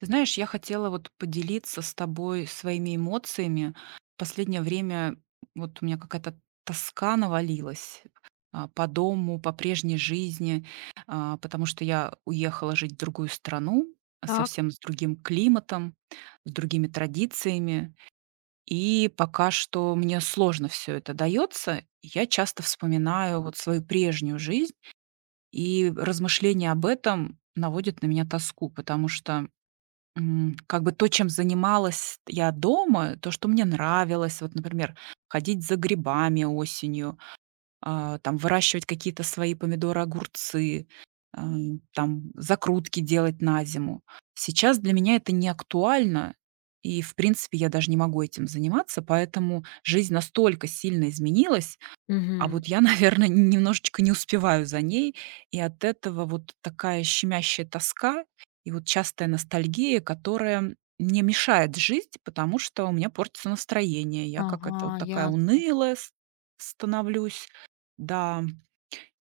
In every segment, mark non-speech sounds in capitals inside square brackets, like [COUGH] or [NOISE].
Ты знаешь, я хотела вот поделиться с тобой своими эмоциями. В последнее время вот у меня какая-то тоска навалилась по дому, по прежней жизни, потому что я уехала жить в другую страну, Так. совсем с другим климатом, с другими традициями. И пока что мне сложно все это дается. Я часто вспоминаю вот свою прежнюю жизнь, и размышления об этом наводят на меня тоску, потому что как бы то, чем занималась я дома, то, что мне нравилось, вот, например, ходить за грибами осенью, там выращивать какие-то свои помидоры, огурцы, там закрутки делать на зиму. Сейчас для меня это не актуально, и, в принципе, я даже не могу этим заниматься, поэтому жизнь настолько сильно изменилась, Мгм. вот я, [LAUGHS] наверное, немножечко не успеваю за ней, и от этого вот такая щемящая тоска и вот частая ностальгия, которая мне мешает жить, потому что у меня портится настроение. Я как Ага, это вот такая ясно. унылая становлюсь, да,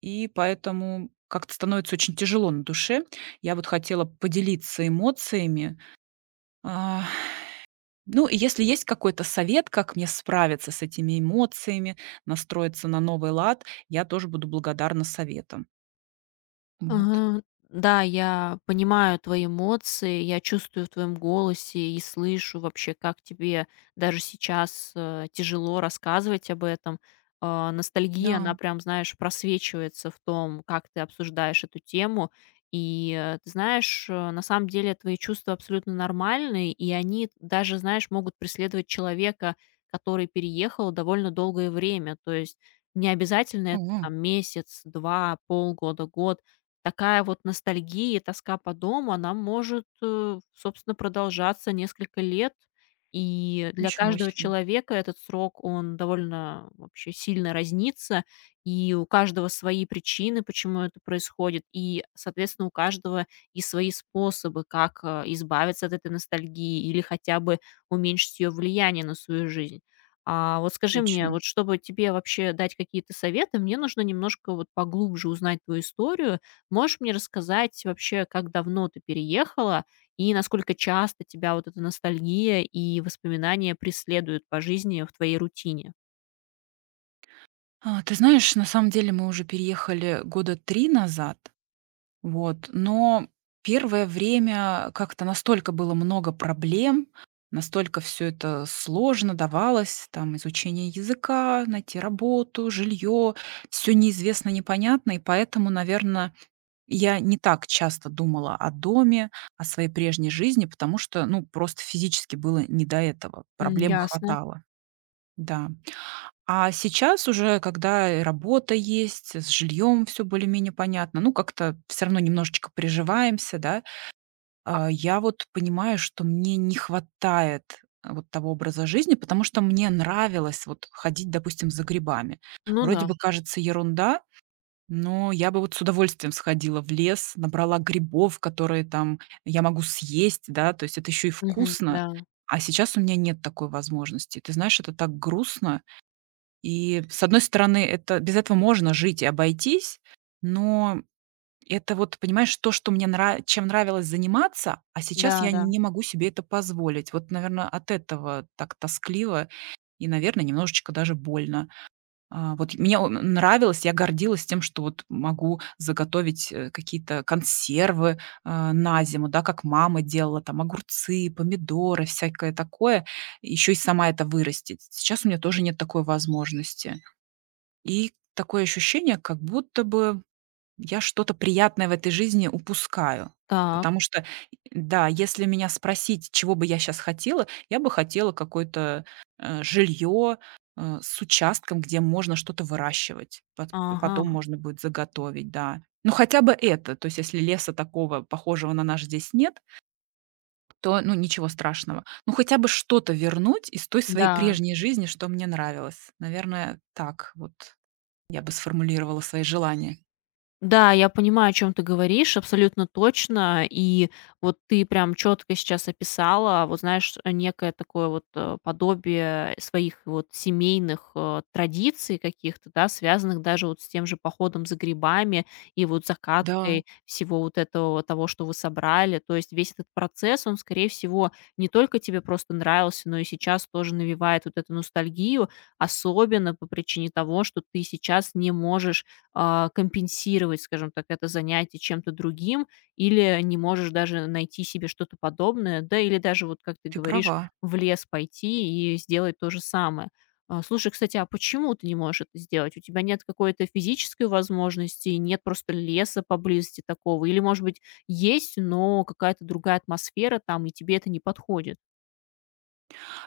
и поэтому как-то становится очень тяжело на душе. Я вот хотела поделиться эмоциями, а, ну, и если есть какой-то совет, как мне справиться с этими эмоциями, настроиться на новый лад, я тоже буду благодарна советам. Вот. Ага. Да, я понимаю твои эмоции, я чувствую в твоем голосе и слышу вообще, как тебе даже сейчас тяжело рассказывать об этом. Да, Ностальгия, она прям, знаешь, просвечивается в том, как ты обсуждаешь эту тему. И ты знаешь, на самом деле твои чувства абсолютно нормальные, и они даже, знаешь, могут преследовать человека, который переехал довольно долгое время. То есть не обязательно о, это там, месяц, два, полгода, год. Такая вот ностальгия и тоска по дому, она может, собственно, продолжаться несколько лет. И для ничего каждого себе, человека этот срок, он довольно вообще сильно разнится, и у каждого свои причины, почему это происходит, и, соответственно, у каждого и свои способы, как, избавиться от этой ностальгии или хотя бы уменьшить ее влияние на свою жизнь. А вот скажи мне, точно. вот чтобы тебе вообще дать какие-то советы, мне нужно немножко вот поглубже узнать твою историю. Можешь мне рассказать вообще, как давно ты переехала и насколько часто тебя вот эта ностальгия и воспоминания преследуют по жизни в твоей рутине? Ты знаешь, на самом деле мы уже переехали года 3 назад, вот, но первое время как-то настолько было много проблем, настолько все это сложно давалось, там изучение языка, найти работу, жилье, все неизвестно, непонятно, и поэтому, наверное. Я не так часто думала о доме, о своей прежней жизни, потому что, ну, просто физически было не до этого. М, Проблем ясно. хватало. Да. А сейчас уже, когда и работа есть, с жильем все более-менее понятно, ну, как-то все равно немножечко приживаемся, да. Я вот понимаю, что мне не хватает, вот того образа жизни, потому что мне нравилось вот ходить, допустим, за грибами. Ну Вроде да. бы кажется ерунда, но я бы вот с удовольствием сходила в лес, набрала грибов, которые там я могу съесть, да, то есть это еще и Мгм. вкусно. Да. А сейчас у меня нет такой возможности. Ты знаешь, это так грустно. И с одной стороны, это без этого можно жить и обойтись, но это вот, понимаешь, то, что чем нравилось заниматься, а сейчас я Да-да. не могу себе это позволить. Вот, наверное, от этого так тоскливо и, наверное, немножечко даже больно. А, вот мне он нравилось, я гордилась тем, что вот могу заготовить, какие-то консервы, на зиму, да, как мама делала, там огурцы, помидоры, всякое такое. Еще и сама это вырастить. Сейчас у меня тоже нет такой возможности. И такое ощущение, как будто бы я что-то приятное в этой жизни упускаю. Так. Потому что, да, если меня спросить, чего бы я сейчас хотела, я бы хотела какое-то, жилье, с участком, где можно что-то выращивать, потом Ага. можно будет заготовить, да. Ну, хотя бы это. То есть если леса такого, похожего на наш, здесь нет, то, ну, ничего страшного. Ну, хотя бы что-то вернуть из той своей Да. прежней жизни, что мне нравилось. Наверное, так вот я бы сформулировала свои желания. Да, я понимаю, о чем ты говоришь, абсолютно точно. И вот ты прям четко сейчас описала, вот знаешь, некое такое вот, подобие своих вот семейных, традиций каких-то, да, связанных даже вот с тем же походом за грибами и вот Да, закаткой всего вот этого, того, что вы собрали. То есть весь этот процесс, он, скорее всего, не только тебе просто нравился, но и сейчас тоже навевает вот эту ностальгию, особенно по причине того, что ты сейчас не можешь компенсировать, скажем так, это занятие чем-то другим, или не можешь даже найти себе что-то подобное, да, или даже, вот как ты ты говоришь, права. в лес пойти и сделать то же самое. Слушай, кстати, а почему ты не можешь это сделать? У тебя нет какой-то физической возможности, нет просто леса поблизости такого, или, может быть, есть, но какая-то другая атмосфера там, и тебе это не подходит.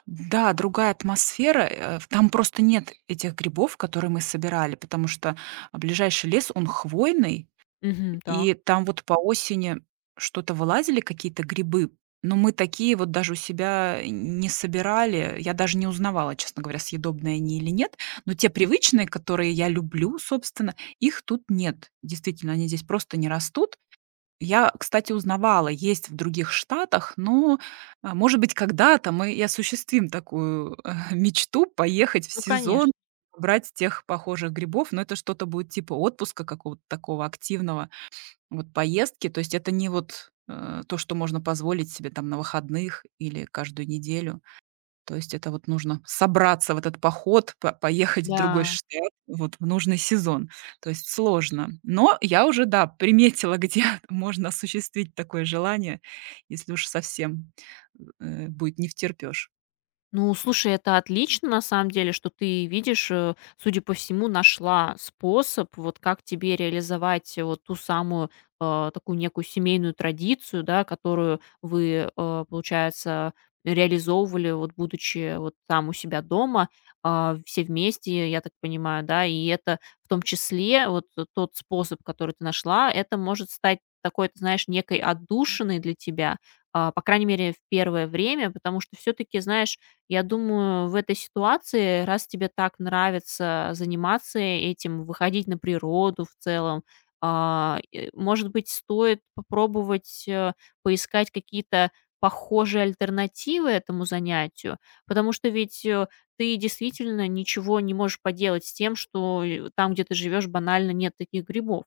Да, другая атмосфера. Там просто нет этих грибов, которые мы собирали, потому что ближайший лес, он хвойный, Мгм, так. и там вот по осени что-то вылазили, какие-то грибы, но мы такие вот даже у себя не собирали. Я даже не узнавала, честно говоря, съедобные они или нет. Но те привычные, которые я люблю, собственно, их тут нет. Действительно, они здесь просто не растут. Я, кстати, узнавала, есть в других штатах, но, может быть, когда-то мы и осуществим такую, [LAUGHS] мечту поехать в Ну, сезон, конечно. брать тех похожих грибов, но это что-то будет типа отпуска какого-то такого активного, вот поездки. То есть это не вот, то, что можно позволить себе там на выходных или каждую неделю. То есть это вот нужно собраться в этот поход, по поехать в другой Да. штат вот в нужный сезон. То есть сложно. Но я уже, да, приметила, где [LAUGHS] можно осуществить такое желание, если уж совсем, будет невтерпёж. Ну, слушай, это отлично, на самом деле, что ты видишь, судя по всему, нашла способ, вот как тебе реализовать вот ту самую такую некую семейную традицию, да, которую вы, получается, реализовывали, вот будучи вот там у себя дома, все вместе, я так понимаю, да, и это в том числе вот тот способ, который ты нашла, это может стать такой, ты знаешь, некой отдушиной для тебя, по крайней мере, в первое время, потому что все-таки, знаешь, я думаю, в этой ситуации, раз тебе так нравится заниматься этим, выходить на природу в целом, может быть, стоит попробовать, поискать какие-то похожие альтернативы этому занятию, потому что ведь, ты действительно ничего не можешь поделать с тем, что, там, где ты живешь, банально нет таких грибов.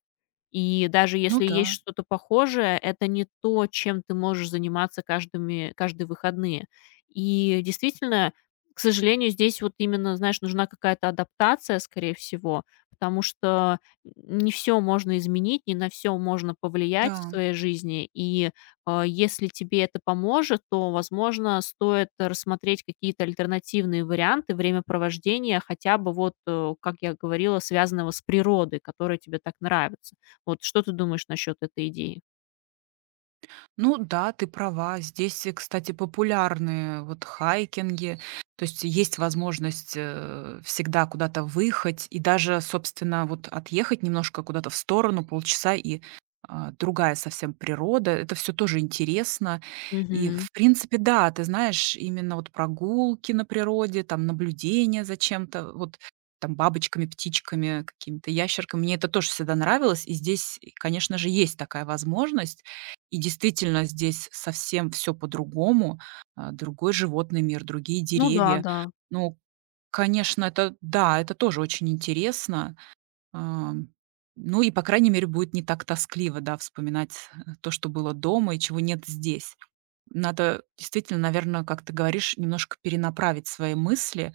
И даже Ну если да, есть что-то похожее, это не то, чем ты можешь заниматься каждыми каждые выходные. И действительно, к сожалению, здесь вот именно, знаешь, нужна какая-то адаптация, скорее всего, потому что не все можно изменить, не на все можно повлиять в да. своей жизни. И, если тебе это поможет, то, возможно, стоит рассмотреть какие-то альтернативные варианты времяпровождения, хотя бы вот, как я говорила, связанного с природой, которая тебе так нравится. Вот что ты думаешь насчет этой идеи? Ну да, ты права. Здесь, кстати, популярны вот хайкинги. То есть есть возможность, всегда куда-то выехать и даже, собственно, вот отъехать немножко куда-то в сторону, полчаса, и, другая совсем природа. Это все тоже интересно. И, Мгм. в принципе, да, ты знаешь, именно вот прогулки на природе, там наблюдение за чем-то, вот там бабочками, птичками, какими-то ящерками. Мне это тоже всегда нравилось. И здесь, и, конечно же, есть такая возможность. И действительно, здесь совсем все по-другому, другой животный мир, другие Ну да, деревья. да. Ну, конечно, это да, это тоже очень интересно. Ам, ну и, по крайней мере, будет не так тоскливо, да, вспоминать, то, что было дома и чего нет здесь. Надо действительно, наверное, как ты говоришь, немножко перенаправить свои мысли,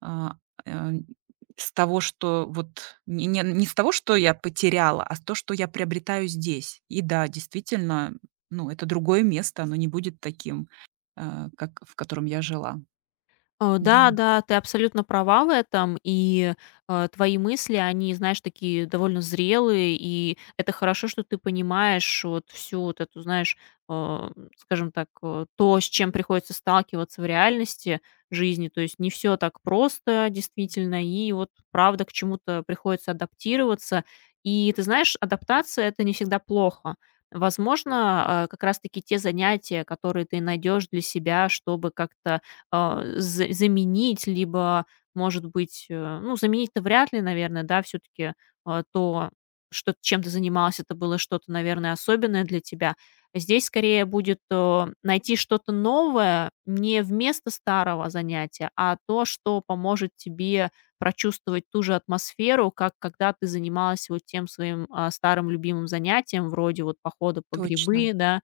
а, э, с того, что вот не не не с того, что я потеряла, а с то, что я приобретаю здесь. И да, действительно, ну, это другое место, оно не будет таким, как в котором я жила. О, Да, да, да, ты абсолютно права в этом, и, твои мысли, они, знаешь, такие довольно зрелые, и это хорошо, что ты понимаешь вот всю вот эту, знаешь, э, скажем так, то, с чем приходится сталкиваться в реальности жизни. То есть не все так просто действительно, и вот правда к чему-то приходится адаптироваться. И ты знаешь, адаптация — это не всегда плохо. Возможно, как раз таки те занятия, которые ты найдешь для себя, чтобы как-то а, за заменить, либо, может быть, ну, заменить-то вряд ли, наверное, да, все таки то, что чем ты занималась, это было что-то, наверное, особенное для тебя. Здесь скорее будет, найти что-то новое не вместо старого занятия, а то, что поможет тебе прочувствовать ту же атмосферу, как когда ты занималась вот тем своим, старым любимым занятием, вроде вот похода по точно. грибы, да,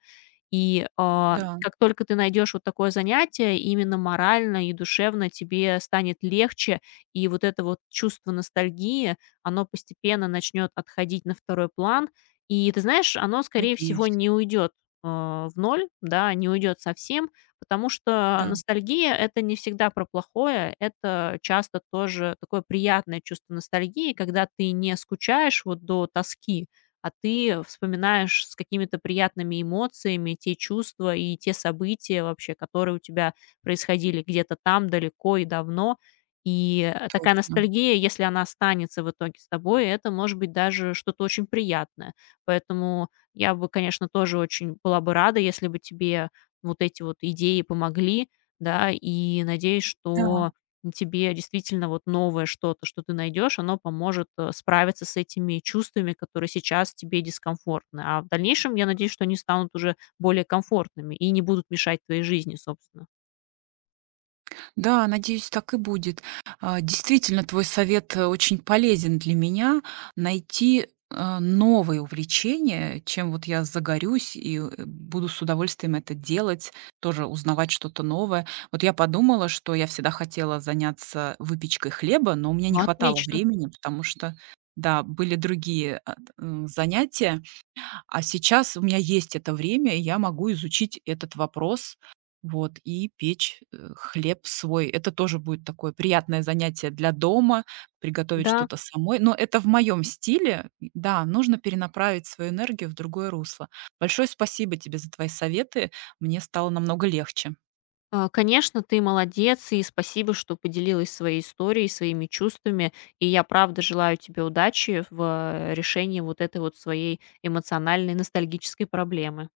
и, Да, как только ты найдешь вот такое занятие, именно морально и душевно тебе станет легче, и вот это вот чувство ностальгии, оно постепенно начнет отходить на второй план. И ты знаешь, оно, скорее всего, надеюсь. не уйдет, в ноль, да, не уйдет совсем, потому что Да, ностальгия — это не всегда про плохое, это часто тоже такое приятное чувство ностальгии, когда ты не скучаешь вот до тоски, а ты вспоминаешь с какими-то приятными эмоциями те чувства и те события вообще, которые у тебя происходили где-то там далеко и давно. И такая точно. ностальгия, если она останется в итоге с тобой, это может быть даже что-то очень приятное. Поэтому я бы, конечно, тоже очень была бы рада, если бы тебе вот эти вот идеи помогли, да, и надеюсь, Да. что тебе действительно вот новое что-то, что ты найдешь, оно поможет, справиться с этими чувствами, которые сейчас тебе дискомфортны. А в дальнейшем, я надеюсь, что они станут уже более комфортными и не будут мешать твоей жизни, собственно. Да, надеюсь, так и будет. Действительно, твой совет очень полезен для меня. Найти новое увлечение, чем вот я загорюсь и буду с удовольствием это делать, тоже узнавать что-то новое. Вот я подумала, что я всегда хотела заняться выпечкой хлеба, но у меня не Ну, хватало отлично. времени, потому что, да, были другие занятия, а сейчас у меня есть это время, и я могу изучить этот вопрос, вот, и печь, хлеб свой. Это тоже будет такое приятное занятие для дома, приготовить Да, что-то самой. Но это в моем стиле. И да, нужно перенаправить свою энергию в другое русло. Большое спасибо тебе за твои советы. Мне стало намного легче. Конечно, ты молодец, и спасибо, что поделилась своей историей, своими чувствами. И я правда желаю тебе удачи в, решении вот этой вот своей эмоциональной ностальгической проблемы.